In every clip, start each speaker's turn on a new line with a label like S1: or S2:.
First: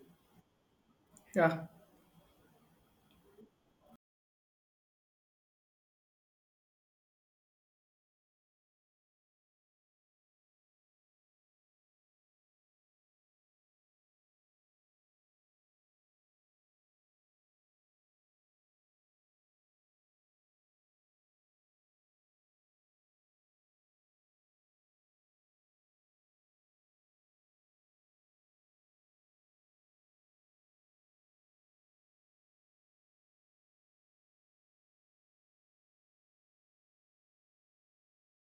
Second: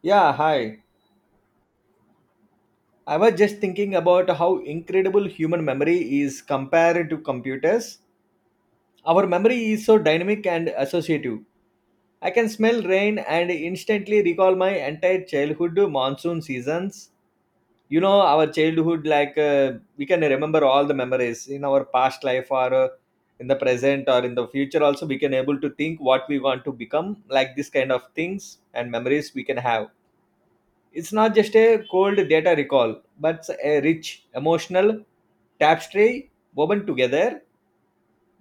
S1: Yeah, hi.
S2: Yeah,
S1: I was just thinking about how incredible human memory is compared to computers. Our memory is so dynamic and associative. I can smell rain and instantly recall my entire childhood monsoon seasons. You know, our childhood, like we can remember all the memories in our past life or in the present or in the future. Also, we can able to think what we want to become, like this kind of things and memories we can have. It's not just a cold data recall, but a rich emotional tapestry woven together.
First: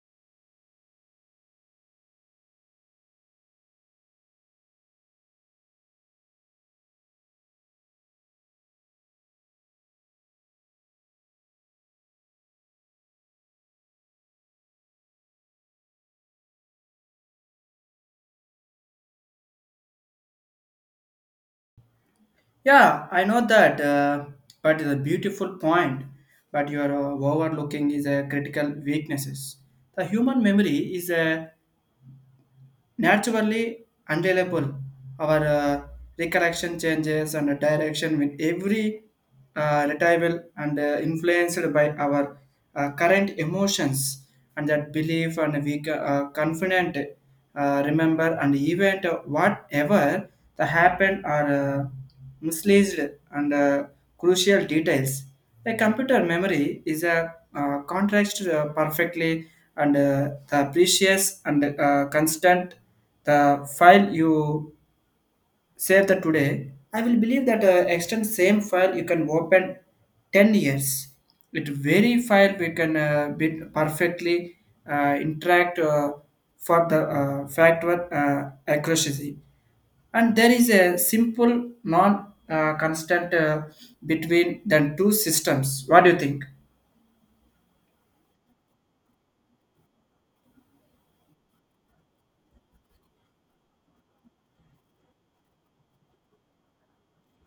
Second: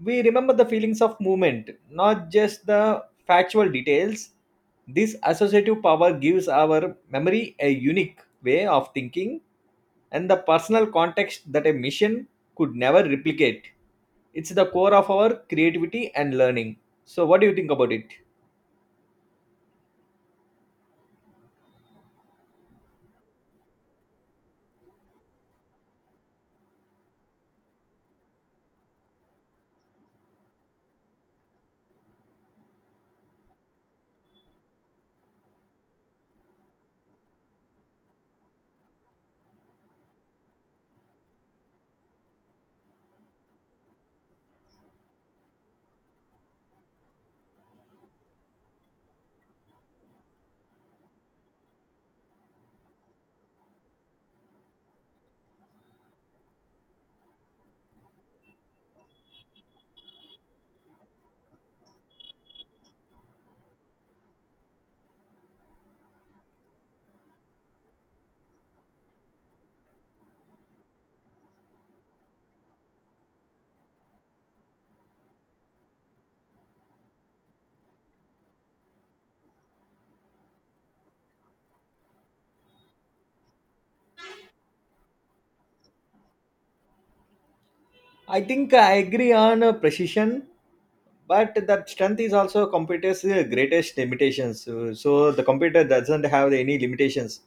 S1: We remember the feelings of movement, not just the factual details. This associative power gives our memory a unique way of thinking and the personal context that a mission could never replicate. It's the core of our creativity and learning. So, what do you think about it?
S2: yeah, I know that, but it's a beautiful point. But you are overlooking is a critical weaknesses. The human memory is naturally unreliable. Our recollection changes and direction with every retrieval and influenced by our current emotions and that belief and we are confident remember and event whatever the happened are uh, mislaced and crucial details. A computer memory is a contrast perfectly and the precious and constant the file you save that today, I will believe that extend same file you can open 10 years. It very file we can be perfectly interact for the factor accuracy. And there is a simple non constant between the two systems. What do you think?
S1: I think I agree on precision, but that strength is also computer's greatest limitations. So the computer doesn't have any limitations.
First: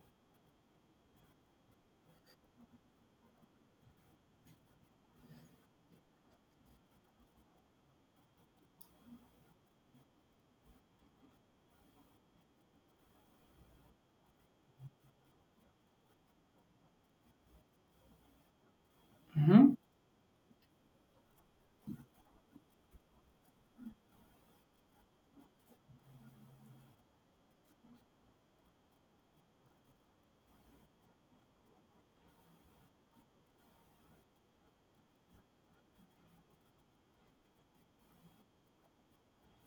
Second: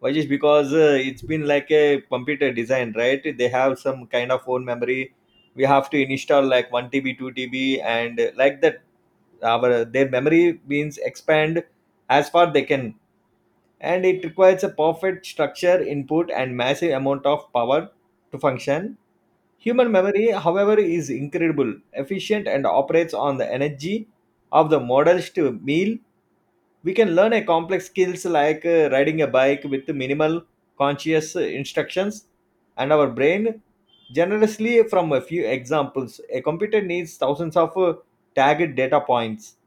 S1: Why? Just because it's been like a computer design, right? They have some kind of own memory. We have to install like 1 TB, 2 TB, and like that, our their memory means expand as far they can, and it requires a perfect structure input and massive amount of power to function. Human memory, however, is incredible, efficient, and operates on the energy of the models to meal. We can learn a complex skills like riding a bike with minimal conscious instructions, and our brain generously from a few examples. A computer needs thousands of tagged data points,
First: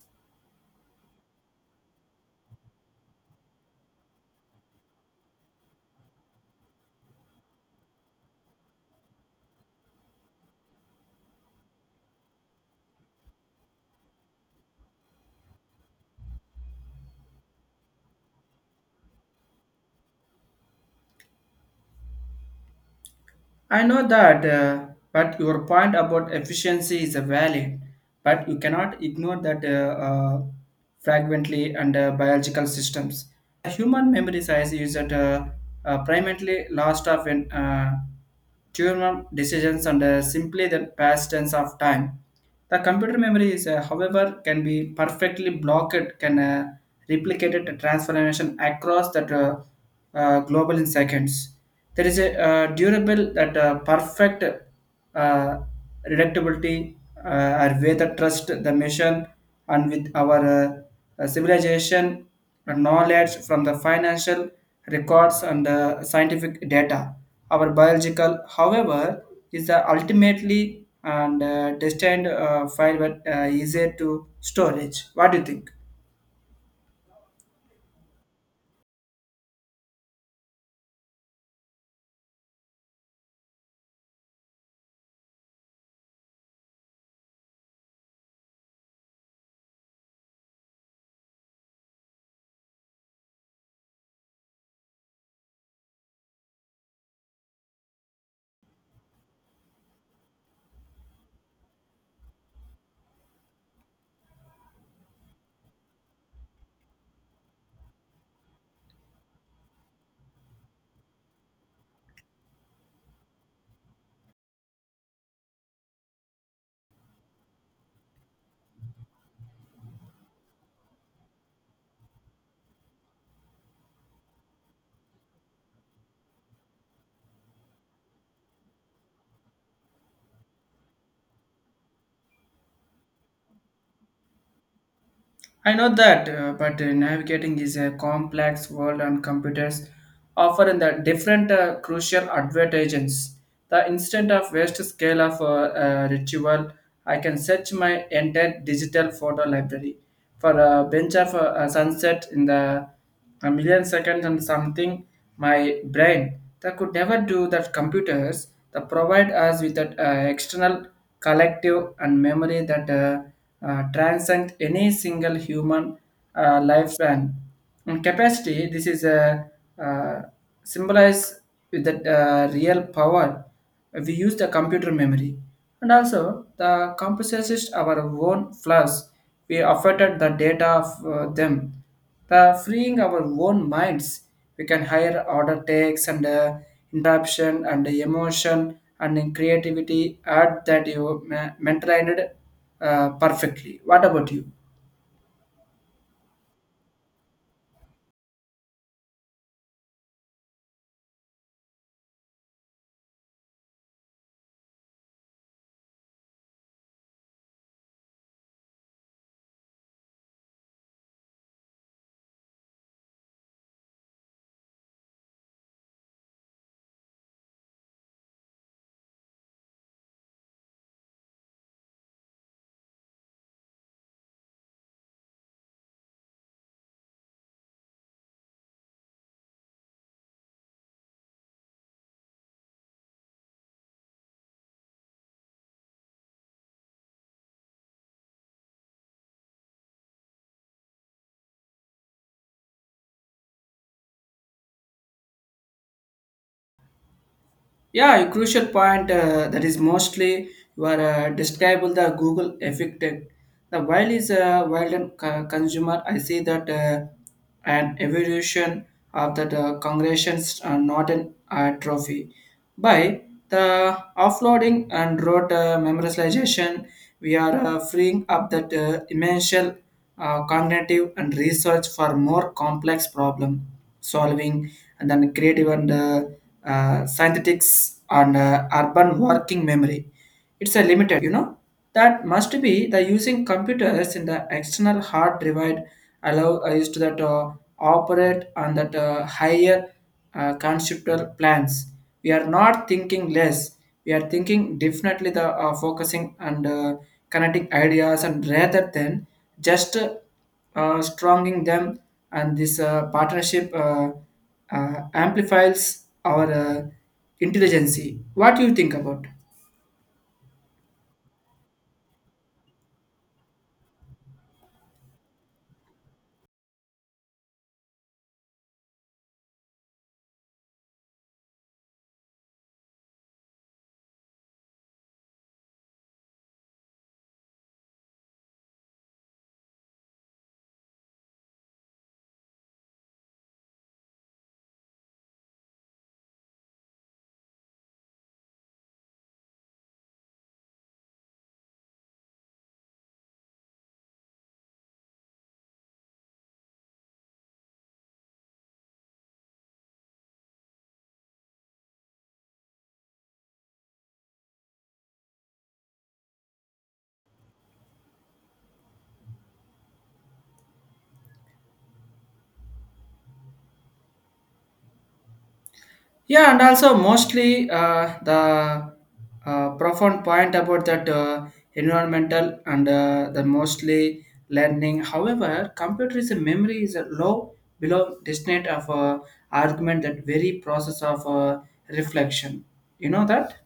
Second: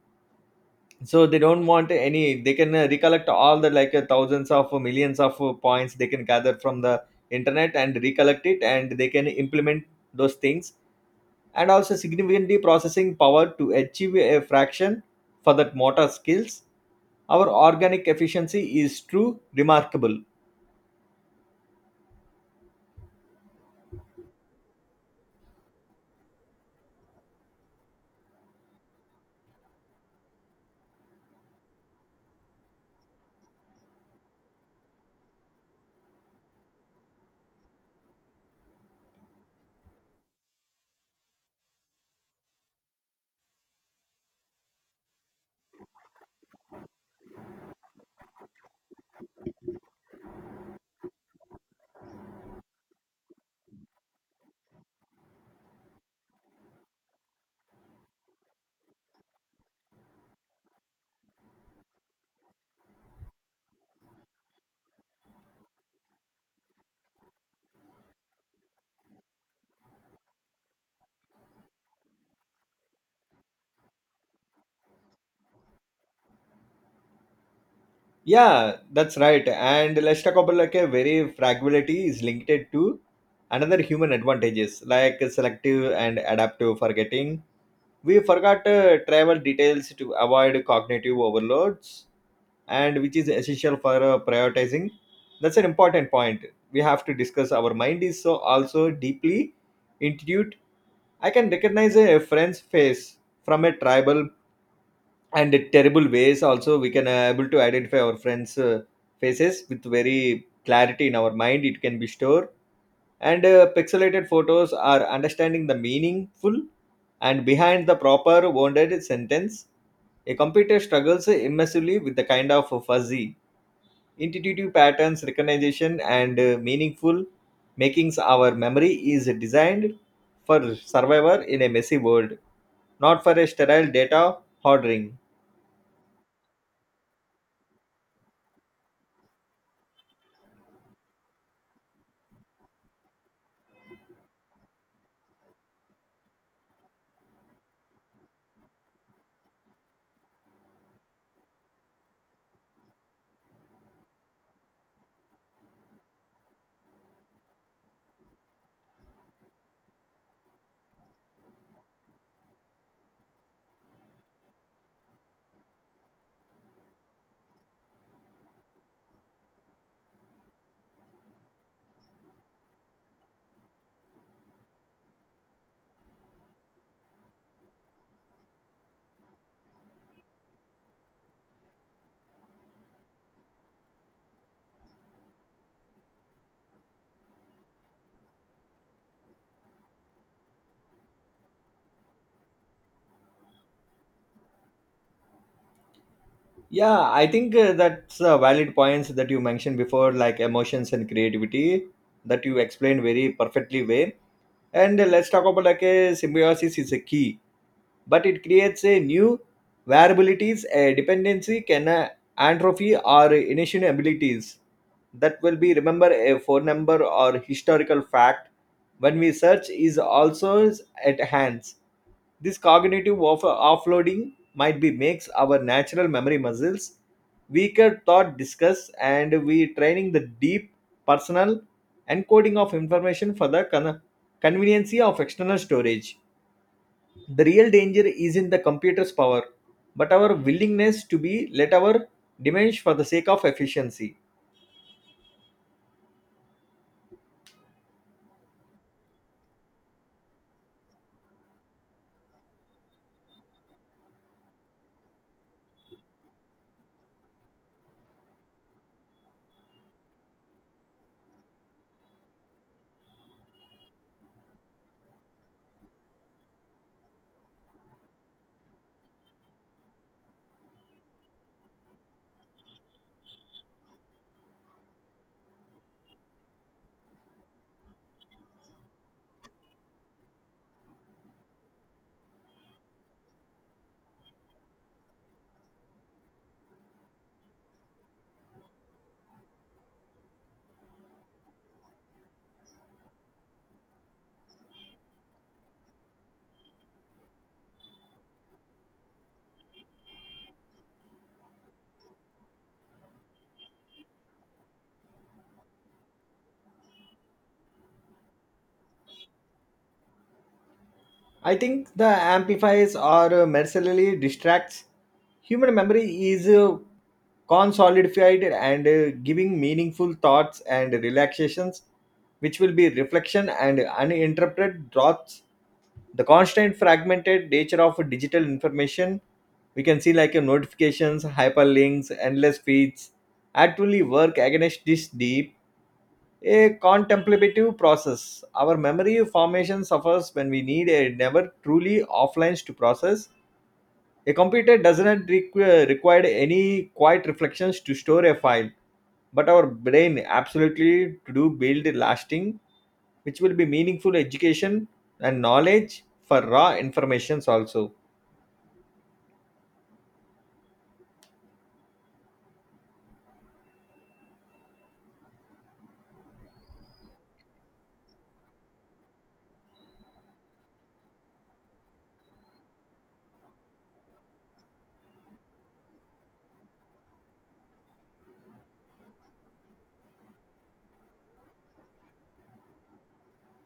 S1: so they don't want any. They can recollect all the like thousands of millions of points they can gather from the internet and recollect it, and they can implement those things and also significantly processing power to achieve a fraction for that motor skills. Our organic efficiency is true remarkable.
S2: I know that, but your point about efficiency is valid, but you cannot ignore that fragmently and biological systems. Human memory size is that primarily lost of in tumor decisions and simply the past tense of time. The computer memory is, however, can be perfectly blocked, can replicate it, transformation across that global in seconds. There is a durable that perfect reductibility uh, are way that trust the mission and with our civilization and knowledge from the financial records and scientific data. Our biological, however, is the ultimately and destined file but easier to storage. What do you think?
S1: Yeah, that's right, and let's talk about like a very fragility is linked to another human advantages like selective and adaptive forgetting. We forgot travel details to avoid cognitive overloads, and which is essential for prioritizing. That's an important point we have to discuss. Our mind is so also deeply intuitive. I can recognize a friend's face from a tribal and a terrible ways. Also, we can able to identify our friends faces with very clarity in our mind. It can be stored and pixelated photos are understanding the meaningful and behind the proper wounded sentence. A computer struggles immensely with the kind of fuzzy intuitive patterns recognition and meaningful makings. Our memory is designed for survivor in a messy world, not for a sterile data hoarding.
S2: I know that, but navigating is a complex world, and computers offering the different crucial advantages. The instant of waste scale of retrieval, I can search my entire digital photo library for a bench of a sunset in the a million seconds and something my brain that could never do that computers that provide us with that external collective and memory that transcend any single human lifespan in capacity. This is a uh, symbolize with that real power we use the computer memory and also the computer system our own flaws we affected the data of them the freeing our own minds, we can higher order takes and interruption and emotion and in creativity add that you maintained perfectly. What about you?
S1: Yeah, I think that's valid points that you mentioned before like emotions and creativity that you explained very perfectly well. And let's talk about like a symbiosis is a key, but it creates a new variabilities, a dependency, can atrophy or initial abilities that will be remember a phone number or historical fact when we search is also at hands. This cognitive offloading might be makes our natural memory muscles weaker thought discuss, and we training the deep personal encoding of information for the conveniency of external storage. The real danger is in the computer's power, but our willingness to be let our diminish for the sake of efficiency.
S2: Yeah, a crucial point that is mostly were describable the Google affected. The while is a wild and consumer. I see that an evolution of the congressions are not an trophy. By the offloading and rote memorization, we are freeing up that immense cognitive and research for more complex problem solving and then creative and synthetics and urban working memory, it's a limited, you know, that must be the using computers in the external hard drive allow used to that operate on that higher conceptual plans. We are not thinking less, we are thinking definitely the focusing and connecting ideas and rather than just stronging them, and this partnership amplifies our intelligence. What do you think about?
S1: I think the amplifies or mercilessly distracts. Human memory is consolidated and giving meaningful thoughts and relaxations, which will be reflection and uninterrupted thoughts. The constant fragmented nature of digital information, we can see like notifications, hyperlinks, endless feeds, actually work against this deep a contemplative process. Our memory formation suffers when we need a never truly offline to process. A computer doesn't require any quiet reflections to store a file, but our brain absolutely to do build lasting, which will be meaningful education and knowledge for raw informations also.
S2: Yeah, and also mostly the profound point about that environmental and the mostly learning. However, computer is a memory is a low below distinct of argument that very process of reflection. You know that.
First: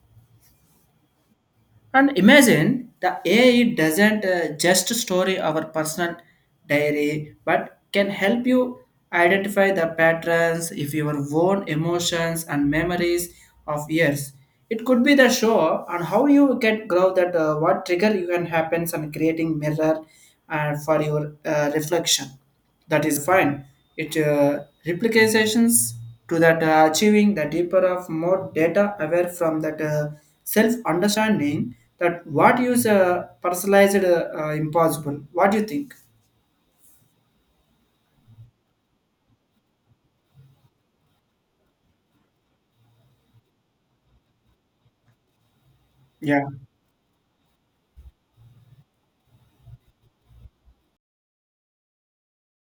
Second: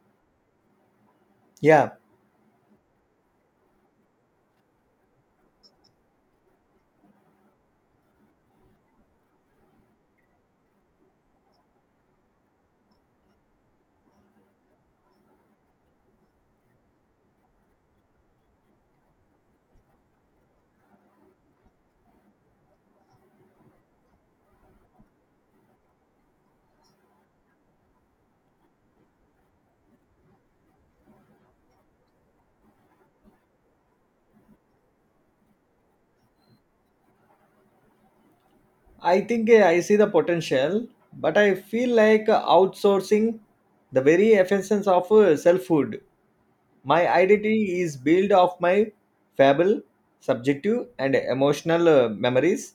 S1: Yeah,
S2: And imagine the AI doesn't just store our personal diary, but can help you identify the patterns if your own emotions and memories of years. It could be the show on how you can grow that what trigger you can happens on creating mirror for your reflection that is fine. It replications to that achieving the deeper of more data aware from that self understanding that what is personalized impossible. What do you think?
S1: I think I see the potential, but I feel like outsourcing the very essence of selfhood.
S2: Yeah.
S1: My identity is built of my fable, subjective, and emotional memories.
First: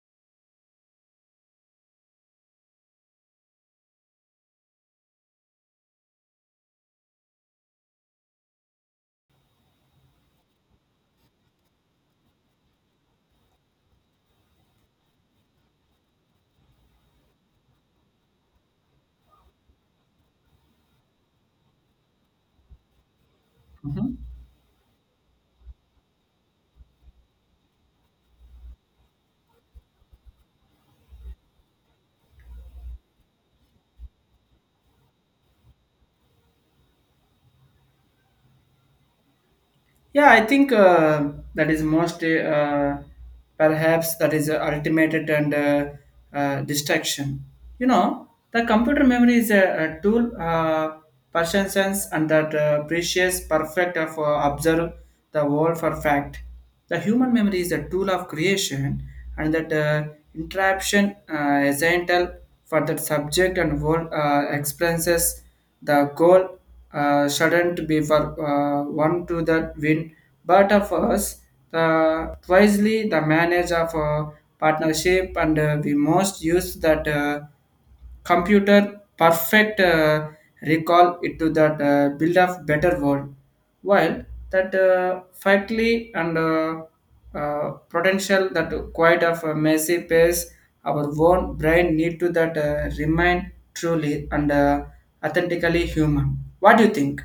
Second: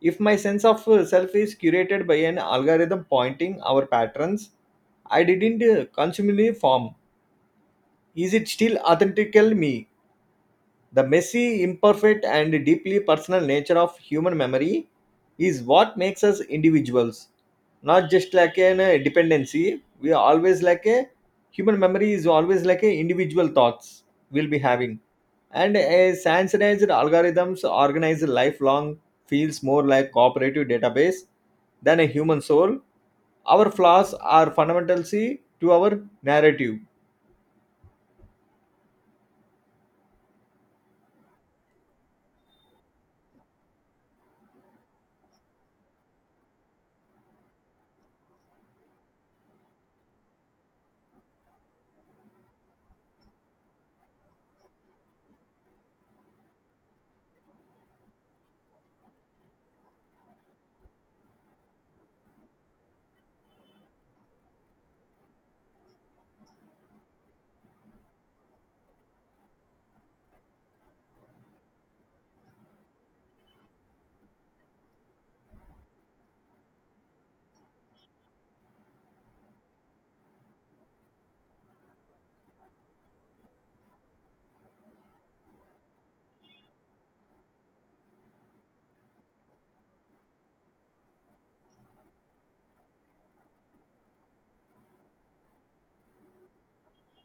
S1: If my sense of self is curated by an algorithm pointing our patterns, I didn't consumingly form. Is it still authentical me? The messy, imperfect, and deeply personal nature of human memory is what makes us individuals, not just like an dependency. We are always like a human memory is always like a individual thoughts
S2: Mhm.
S1: we'll be having, and a sanitized algorithms organized lifelong feels more like cooperative database than a human soul. Our flaws are fundamentally to our narrative.
S2: Yeah, I think that is most perhaps that is ultimated and distraction. You know, the computer memory is a tool, person and that precious perfect of observe the world for fact. The human memory is a tool of creation, and that interruption essential for that subject and world experiences the goal shouldn't be for one to the win, but of us, the wisely the manage of partnership and we most use that computer perfect recall it to that build of better world while that factly and potential that quite of a messy pace our own brain need to that remain truly and authentically human. What do you think?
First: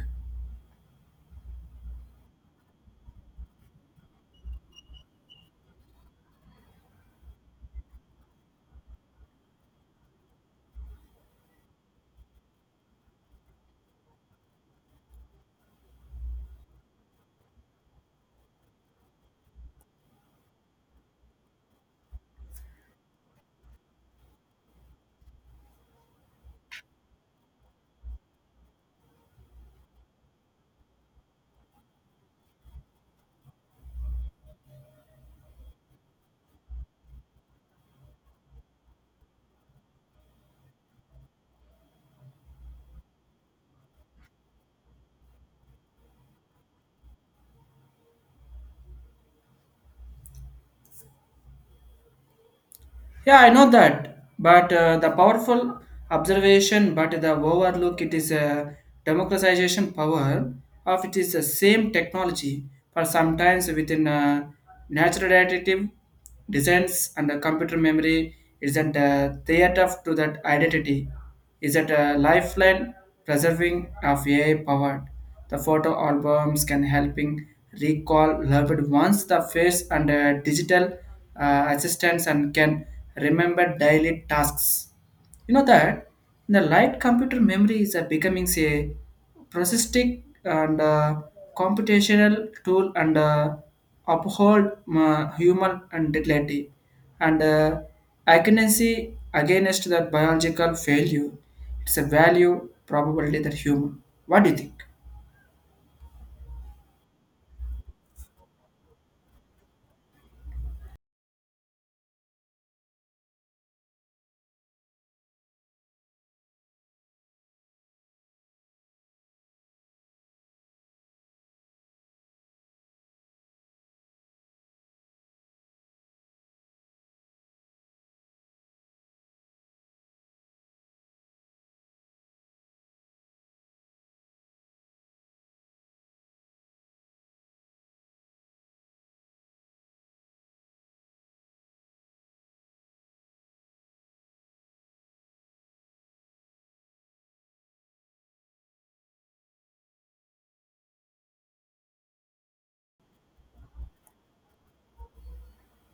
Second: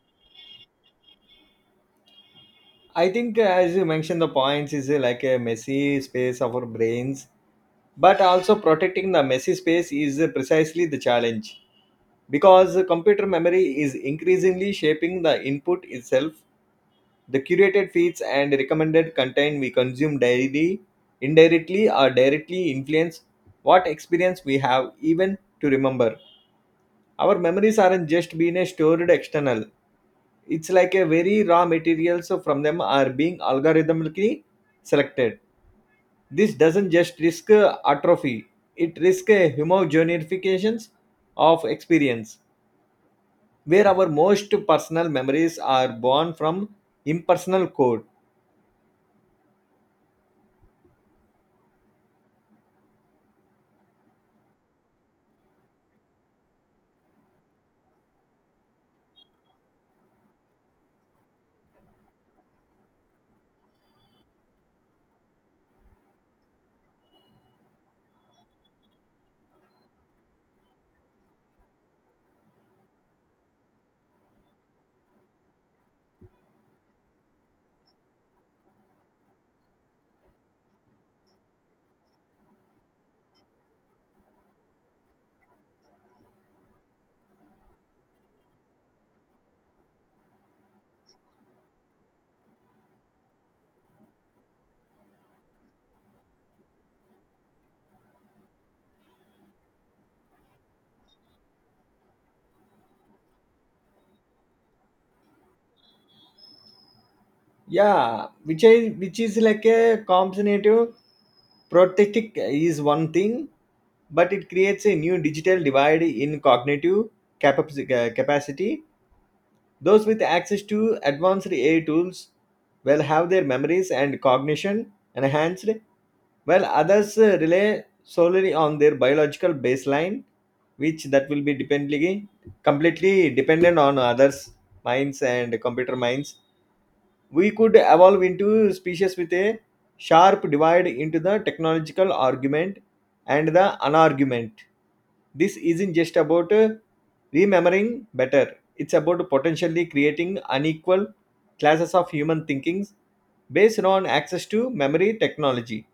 S1: I think, as you mentioned, the points is like a messy space of our brains, but also protecting the messy space is precisely the challenge because computer memory is increasingly shaping the input itself. The curated feeds and recommended content we consume daily indirectly or directly influence what experience we have, even to remember. Our memories aren't just being stored external, it's like a very raw materials from them are being algorithmically selected. This doesn't just risk atrophy, it risks a homogenifications of experience where our most personal memories are born from impersonal code.
S2: Yeah, I know that, but the powerful observation, but the overlook it is a democratization power of it is the same technology for sometimes within natural additive designs and the computer memory isn't a theater to that identity, is that a lifeline preserving of AI powered. The photo albums can helping recall loved ones, the face and digital assistance and can remember daily tasks. You know that the light computer memory is a becoming a processistic and computational tool and uphold human and dignity and agency against that biological failure. It's a value, probably that human. What do you think?
S1: Yeah, which is like a combinative prothetic is one thing, but it creates a new digital divide in cognitive capacity. Those with access to advanced AI tools will have their memories and cognition enhanced, while others rely solely on their biological baseline, which that will be dependently completely dependent on others' minds and computer minds. We could evolve into species with a sharp divide into the technological argument and the unargument. This isn't just about remembering better, it's about potentially creating unequal classes of human thinkings based on access to memory technology.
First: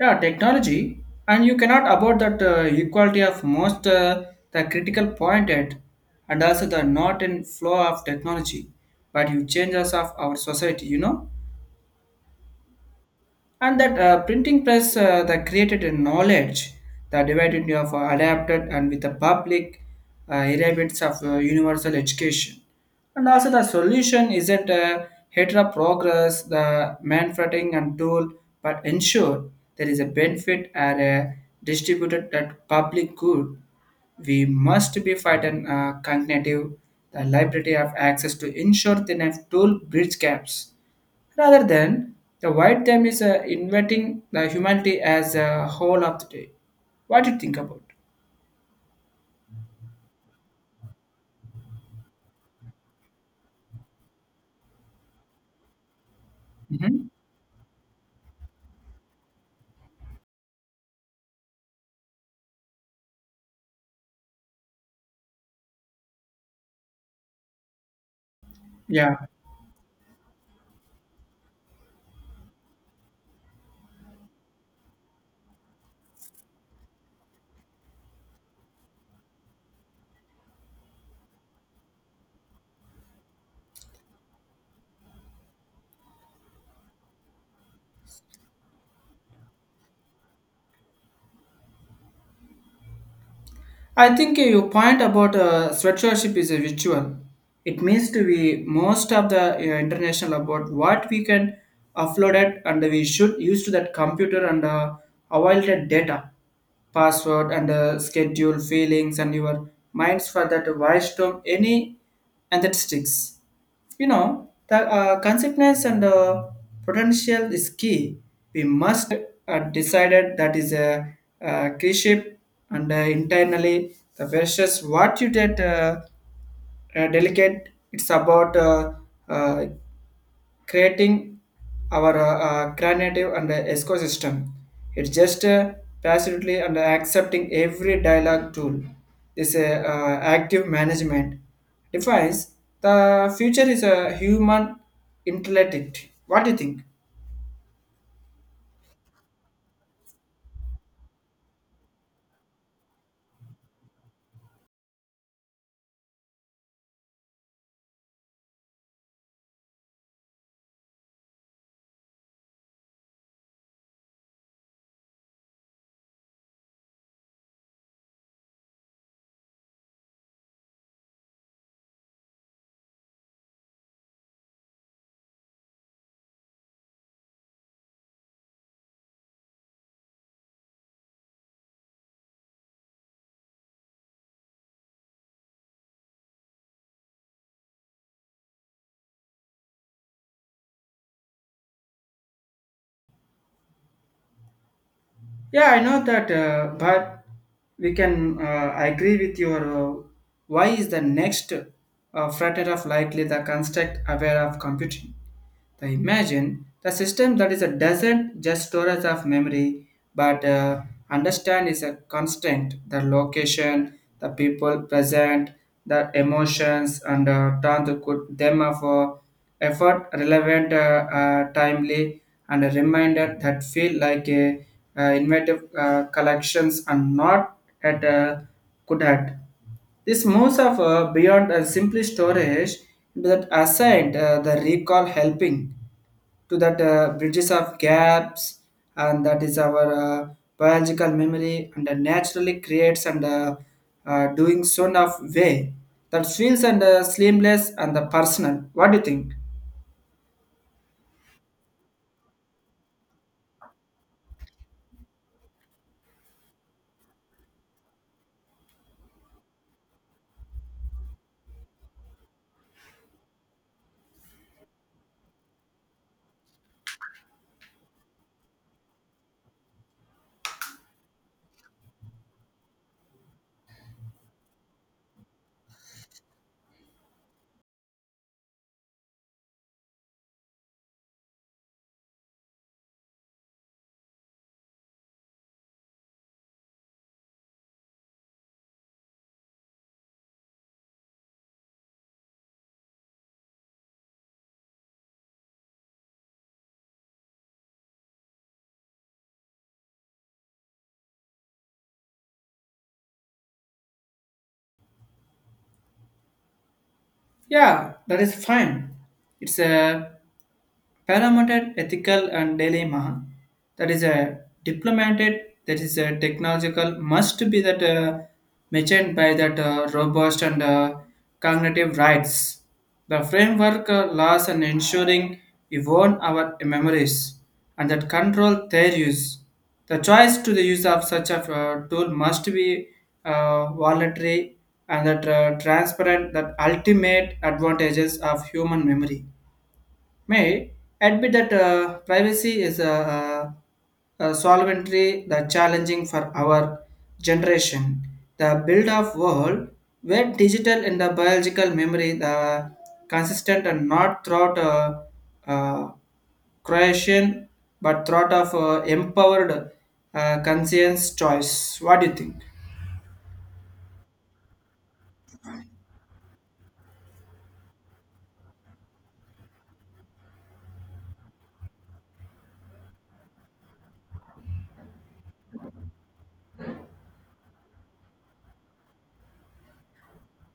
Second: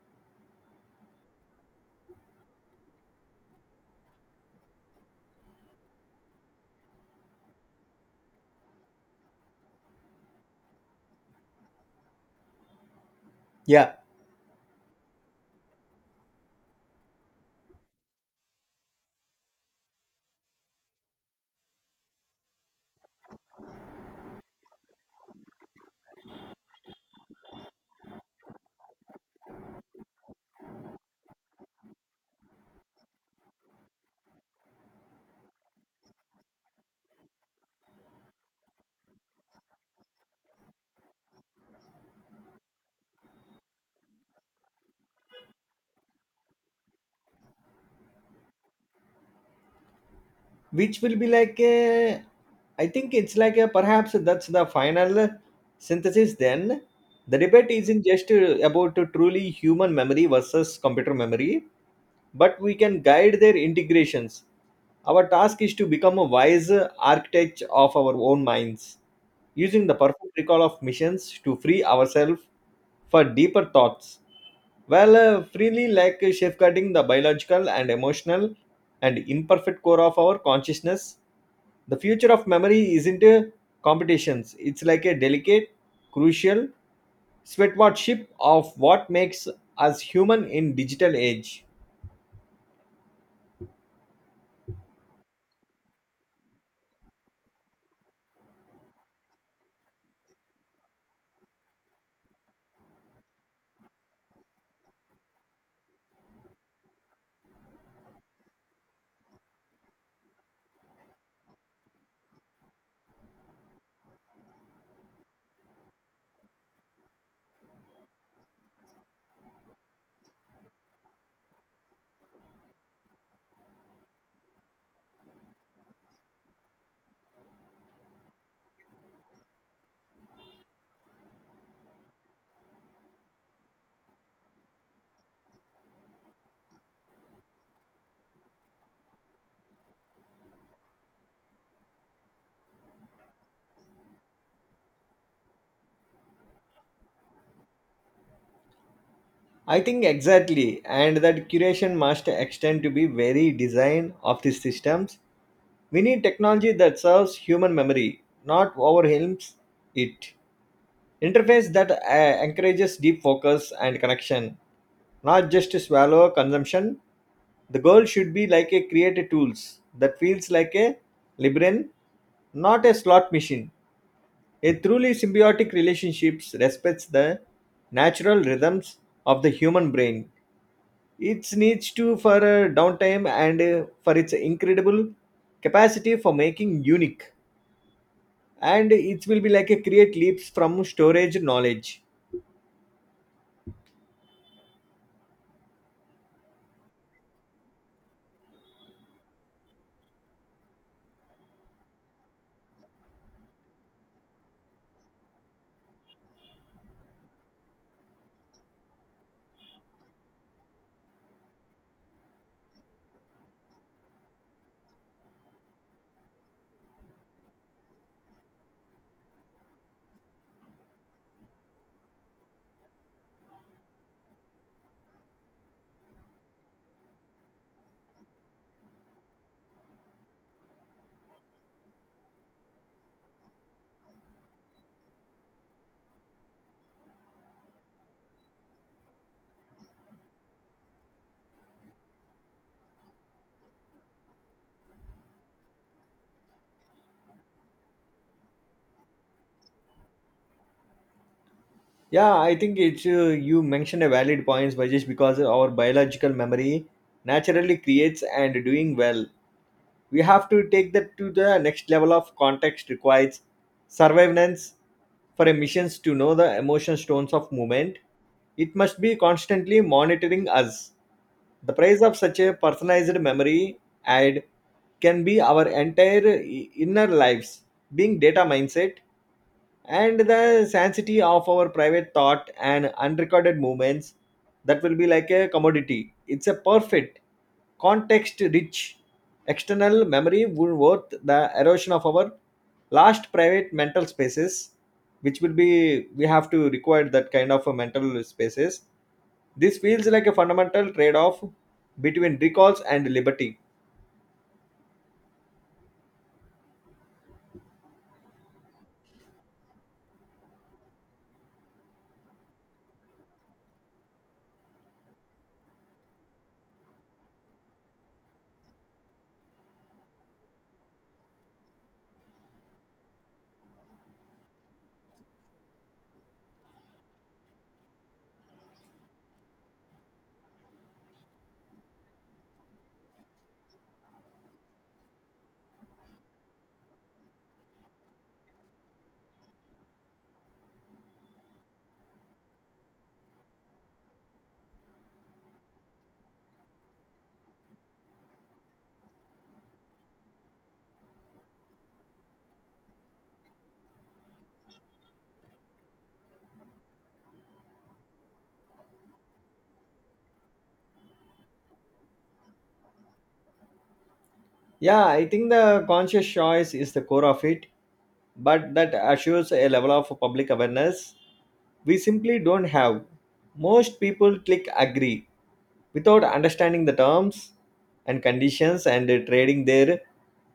S2: Yeah, technology, and you cannot abort that equality of most the critical pointed, and also the not in flow of technology, but you changes of our society. You know and
S1: Yeah,
S2: that printing press that created a knowledge that divided into of adapted and with the public elements of universal education and also the solution isn't a hetero progress the manufacturing and tool but ensure there is a benefit and a distributed that public good. We must be fighting cognitive the liability of access to ensure the enough tool bridge gaps rather than the white them is inventing the humanity as a whole of the day. What do you think about?
S1: which will be like a, I think it's like a perhaps that's the final synthesis. Then
S2: Mhm.
S1: the debate isn't just about a truly human memory versus computer memory, but we can guide their integrations. Our task is to become a wise architect of our own minds,
S2: Yeah,
S1: using the perfect recall of missions to free ourselves for deeper thoughts, while freely like safeguarding the biological and emotional and imperfect core of our consciousness. The future of memory isn't a competitions, it's like a delicate, crucial sweatwatchship of what makes us human in digital age.
S2: I think your point about sweatshirtship is a ritual. It means to be most of the international about what we can upload it and we should use to that computer and avoid that data, password and schedule feelings and your minds for that voice term any and that sticks. You know, the consequence and potential is key. We must decided that is a, key and internally the versus what you did delicate. It's about uh, creating our cognitive and ecosystem. It's just passively and accepting every dialogue tool. This active management defines the future is a human intellect. What do you think?
S1: I think exactly, and that curation must extend to be very design of these systems. We need technology that serves human memory, not overwhelms it. Interface that encourages deep focus and connection, not just to swallow consumption. The goal should be like a creative tools that feels like a librarian, not a slot machine. A truly symbiotic relationships respects the natural rhythms of the human brain. It needs to for downtime and for its incredible capacity for making unique. And it will be like a create leaps from storage knowledge.
S2: Yeah, I know that, but we can. I agree with your. Why is the next frontier of likely the construct aware of computing? The imagine the system that is a doesn't just storage of memory, but understand is a constant. The location, the people present, the emotions, and turn to good them of effort relevant, timely, and a reminder that feel like a inventive collections and not at could at. This moves of beyond simply storage into that assigned the recall helping to that bridges of gaps and that is our biological memory and naturally creates and doing so of way that feels and seamless and the personal. What do you think?
S1: Yeah, I think it's you mentioned a valid points, by just because our biological memory naturally creates and doing well. We have to take that to the next level of context requires surveillance for emissions to know the emotion stones of movement. It must be constantly monitoring us. The price of such a personalized memory ad can be our entire inner lives. Being data mindset, and the sanctity of our private thought and unrecorded moments that will be like a commodity, it's a perfect context rich external memory would worth the erosion of our last private mental spaces, which will be we have to require that kind of a mental spaces. This feels like a fundamental trade off between recalls and liberty.
S2: Yeah, that is fine. It's a parameter ethical and dilemma. That is a diplomated. That is a technological. Must be that mentioned by that robust and cognitive rights. The framework laws and ensuring we own our memories and that control their use. The choice to the use of such a tool must be voluntary and that transparent that ultimate advantages of human memory. May admit that privacy is a solventry the challenging for our generation. The build of world where digital and the biological memory the consistent and not throughout uh, Croatian, but thought of empowered conscience choice. What do you think?
S1: Yeah, I think the conscious choice is the core of it, but that assures a level of public awareness we simply don't have. Most people click agree without understanding the terms and conditions and trading their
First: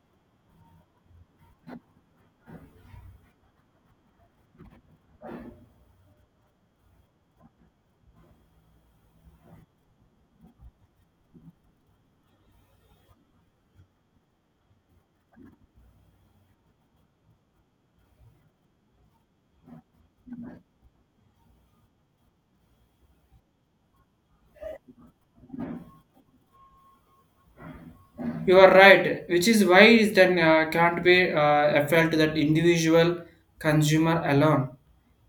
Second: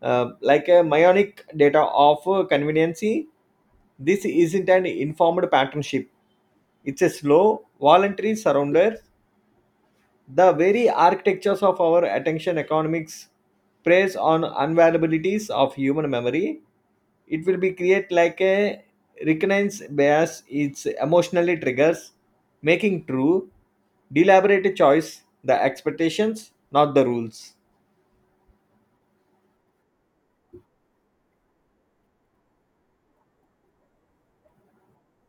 S1: like a myotic data of conveniency. This isn't an informed partnership. It's a slow, voluntary surrender the very architectures of our attention economics preys on unavailabilities of human memory. It will be create like a recurrence bias. It's emotionally triggers, making true, deliberate choice the expectations, not the rules.
S2: You are right, which is why is that can't be felt that individual consumer alone.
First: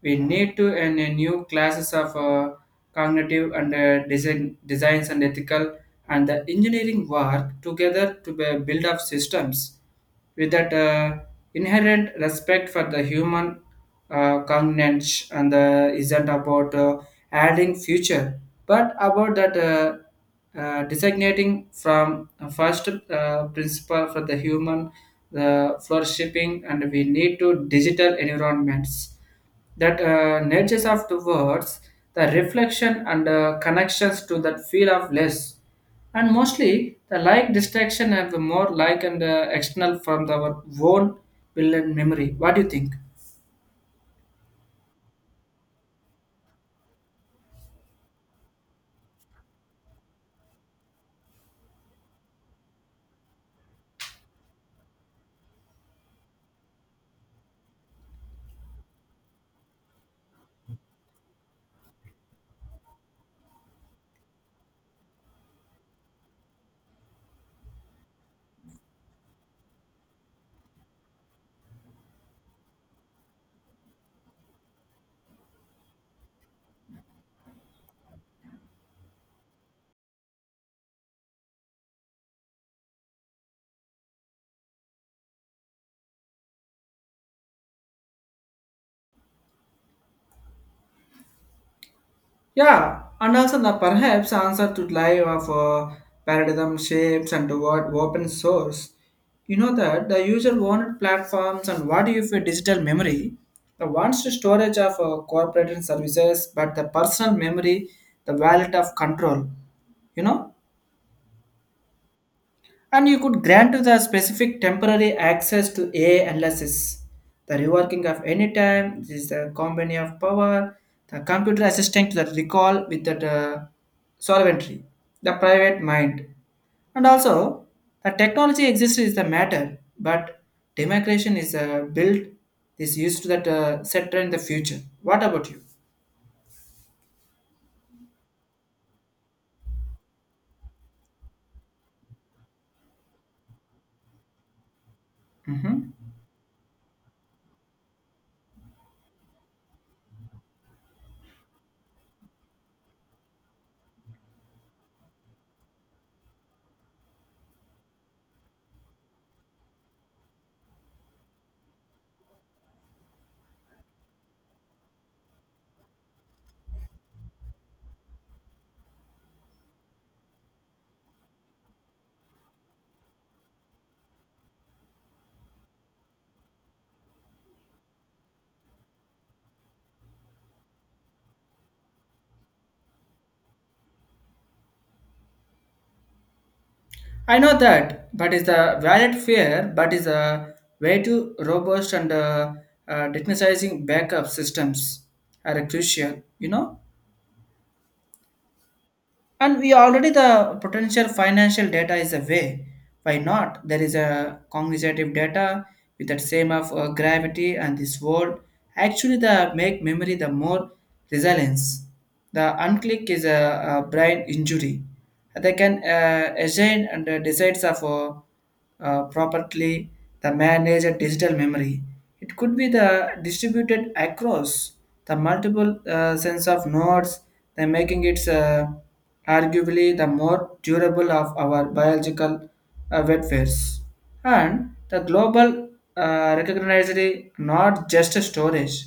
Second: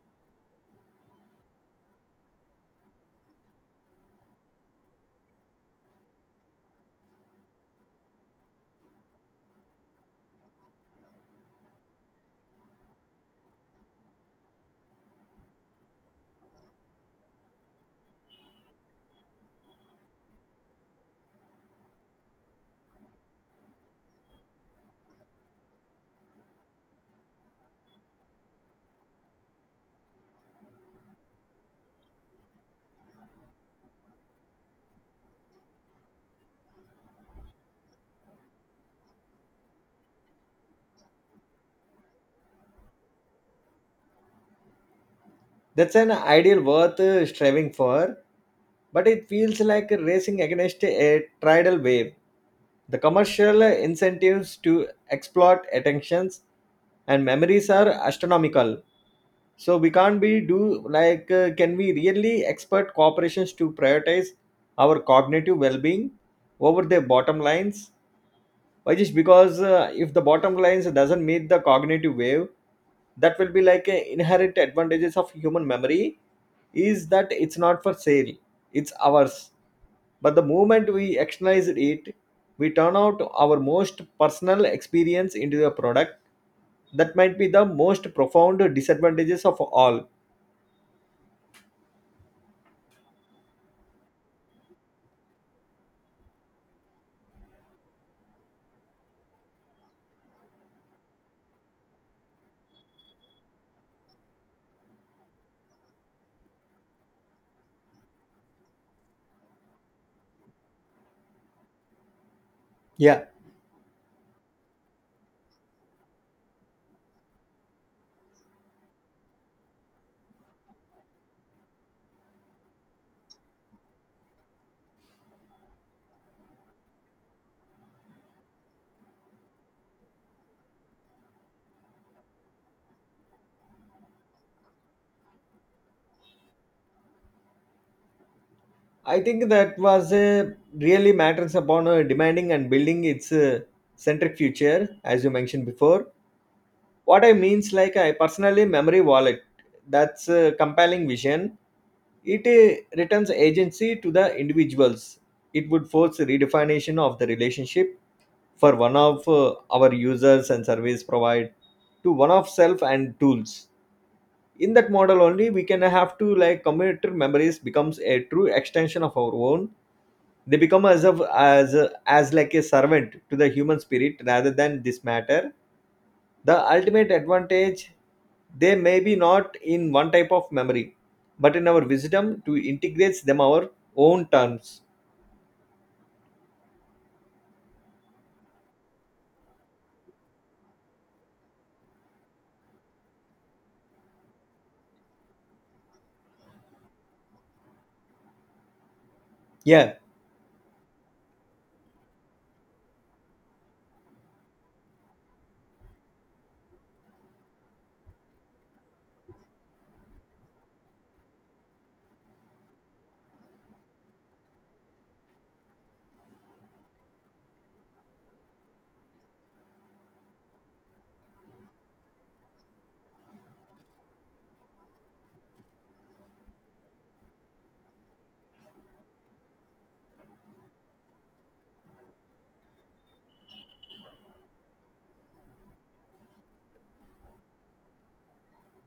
S2: We need to and a new classes of cognitive and design designs and ethical and the engineering work together to build up systems with that inherent respect for the human cognizance and isn't about adding future but about that designating from first principle for the human the flourishing and we need to digital environments that natures of the words the reflection and connections to that feel of less and mostly the like distraction and the more like and external from our own will and memory. What do you think?
S1: That's an ideal worth striving for, but it feels like racing against a tidal wave. The commercial incentives to exploit attentions and memories are astronomical. So we can't be do like can we really expect corporations to prioritize our cognitive well-being over their bottom lines? Why just because if the bottom lines doesn't meet the cognitive wave, that will be like a inherent advantages of human memory is that it's not for sale, it's ours. But the moment we externalize it, we turn out our most personal experience into a product. That might be the most profound disadvantages of all.
S2: Yeah, and also the perhaps answer to life of paradigm shapes and what open source. You know that the user wanted platforms and what if a digital memory, the wants to storage of corporate and services, but the personal memory, the wallet of control. You know and you
S1: Yeah,
S2: could grant to the specific temporary access to AI analysis. The reworking of any time, this is the company of power, the computer assistant to the recall with the solventry, the private mind. And also, the technology exists is the matter, but democration is built, is used to that sector in the future. What about you?
S1: I think that was really matters upon demanding and building its centric future, as you mentioned before. What I means like I personally memory wallet, that's a compelling vision. It returns agency to the individuals. It would force a redefinition of the relationship for one of our users and service provide to one of self and tools. In that model only we can have to like computer memories becomes a true extension of our own. They become as of as like a servant to the human spirit rather than this matter. The ultimate advantage they may be not in one type of memory, but in our wisdom to integrate them our own terms.
S2: I know that, but is the valid fear, but is a way too robust and technicizing backup systems are crucial, you know. And we
S1: Yeah,
S2: already the potential financial data is a way. Why not? There is a cognitive data with that same of gravity and this world. Actually, the make memory the more resilience. The unclick is a brain injury. They can assign and decides of properly the manage a digital memory. It could be the distributed across the multiple sense of nodes, then making it arguably the more durable of our biological wetwares. And the global recognized not just storage.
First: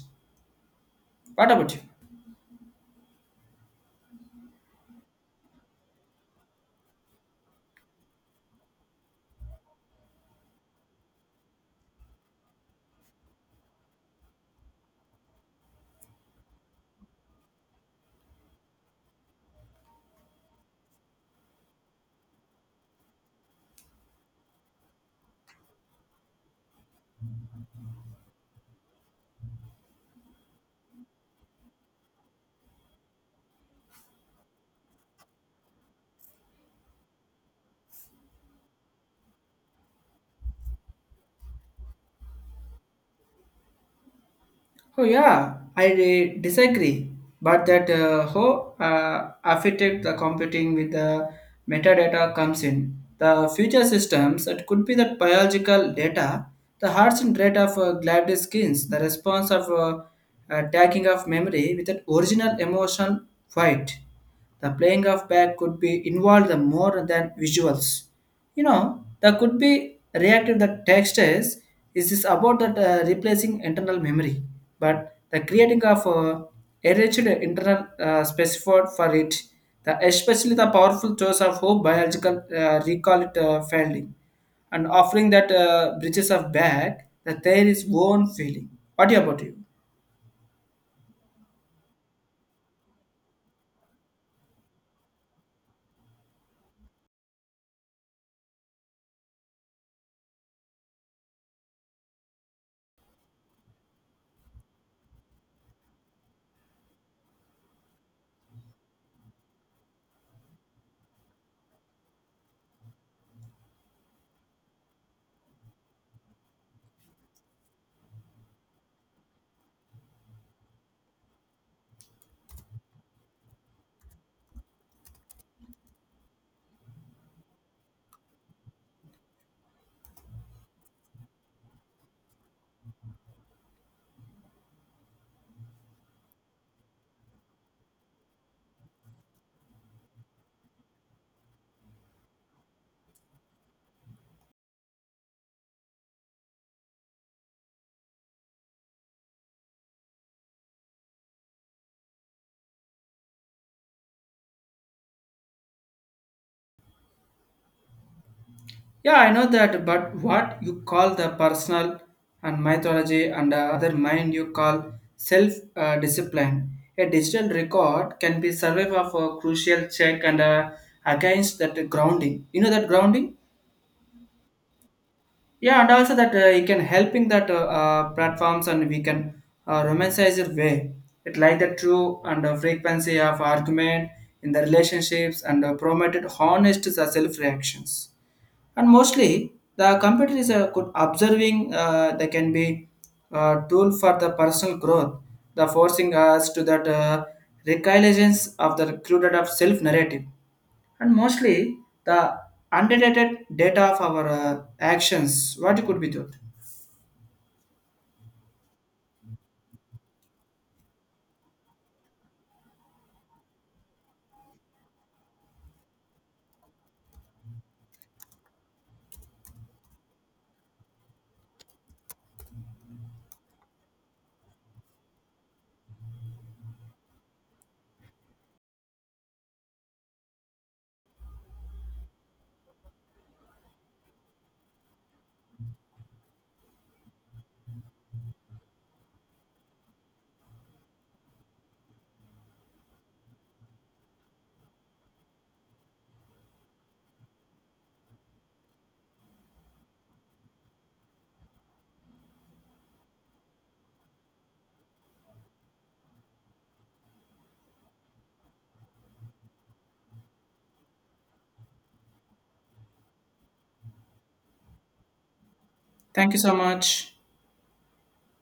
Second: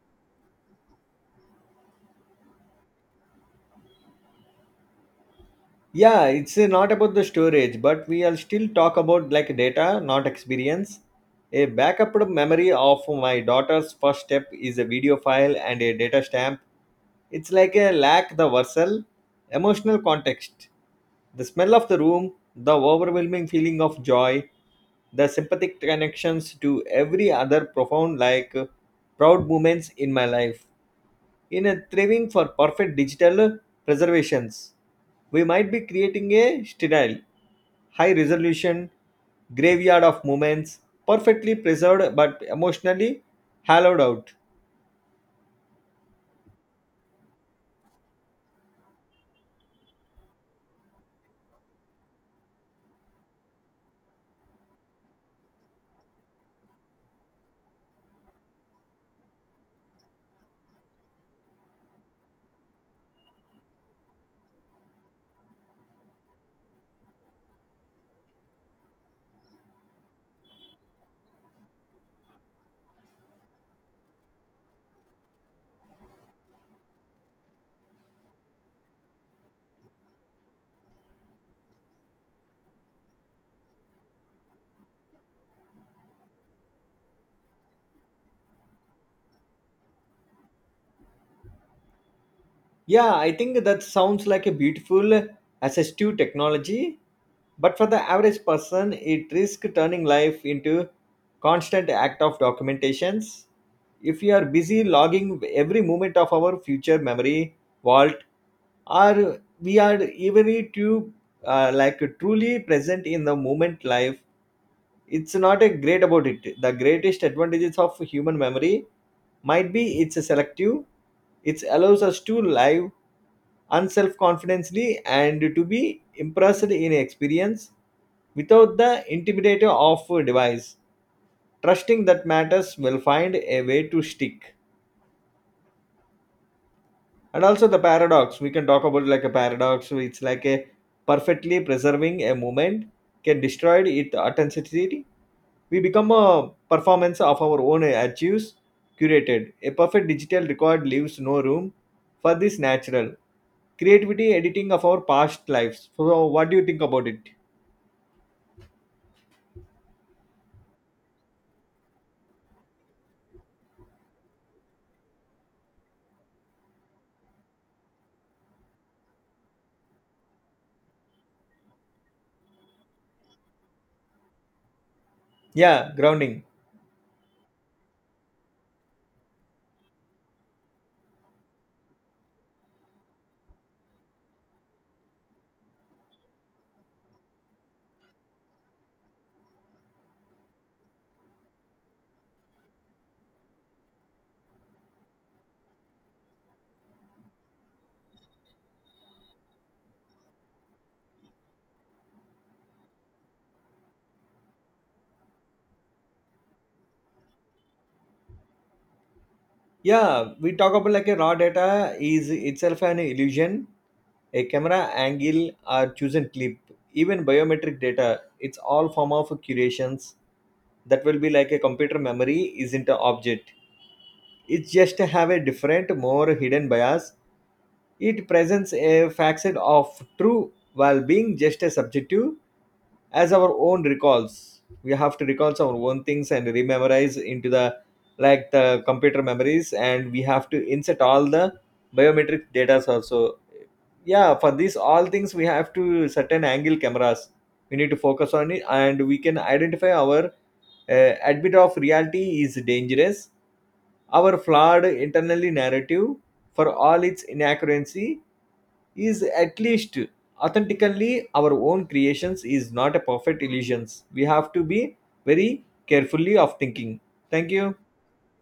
S2: What about you?
S1: yeah, it's not about the storage, but we are still talk about like data, not experience. A backup memory of my daughter's first step is a video file and a data stamp. It's like a lack the versal emotional context. The smell of the room, the overwhelming feeling of joy, the sympathetic connections to every other profound like proud moments in my life. In a thriving for perfect digital preservations, we might be creating a sterile, high resolution graveyard of moments, perfectly preserved but emotionally hollowed out.
S2: Oh yeah, I disagree. But that how affected the computing with the metadata comes in. The future systems, it could be that biological data, the hearts and rate of gliaded skins, the response of tagging of memory with that original emotion fight. The playing of back could be involved the more than visuals. You know, that could be reactive that text is this about that replacing internal memory, but the creating of enriched internal specified for it, the especially the powerful choice of who biological recall it failing and offering that bridges of back, that there is own feeling. What about you?
S1: Yeah, I think that sounds like a beautiful assistive technology, but for the average person, it risks turning life into constant act of documentations. If we are busy logging every moment of our future memory vault, or we are even too like truly present in the moment life, it's not a great about it. The greatest advantages of human memory might be it's selective. It allows us to live unself-confidently and to be impressed in experience without the intimidator of a device. Trusting that matters will find a way to stick. And also the paradox. We can talk about like a paradox. So it's like a perfectly preserving a moment can destroy its authenticity. We become a performance of our own achieves, curated. A perfect digital record leaves no room for this natural creativity editing of our past lives. So, what do you think about it?
S2: Yeah, I know that, but what you call the personal and mythology and the other mind you call self discipline. A digital record can be survive of a crucial check and against that grounding. You know that grounding? Yeah, and
S1: Yeah,
S2: also that
S1: grounding.
S2: it can helping that platforms and we can romanticize it way. It like the true and frequency of argument in the relationships and promoted honest self reactions and mostly the computer is a good observing they can be a tool for the personal growth the forcing us to that recognizance of the recruited of self narrative and mostly the unrelated data of our actions. What you could be thought?
S1: Yeah, we talk about like a raw data is itself an illusion. A camera angle or chosen clip, even biometric data, it's all form of curations that will be like a computer memory isn't an object. It's just have a different, more hidden bias. It presents a facet of true while being just as subjective as our own recalls. We have to recall our own things and rememorize into the like the computer memories, and we have to insert all the biometric data also. Yeah, for these all things we have to certain angle cameras. We need to focus on it, and we can identify our admit of reality is dangerous. Our flawed internally narrative for all its inaccuracy is at least authentically our own creations is not a perfect illusions. We have to be very
S2: Thank
S1: carefully
S2: you so
S1: of thinking.
S2: much.
S1: Thank you.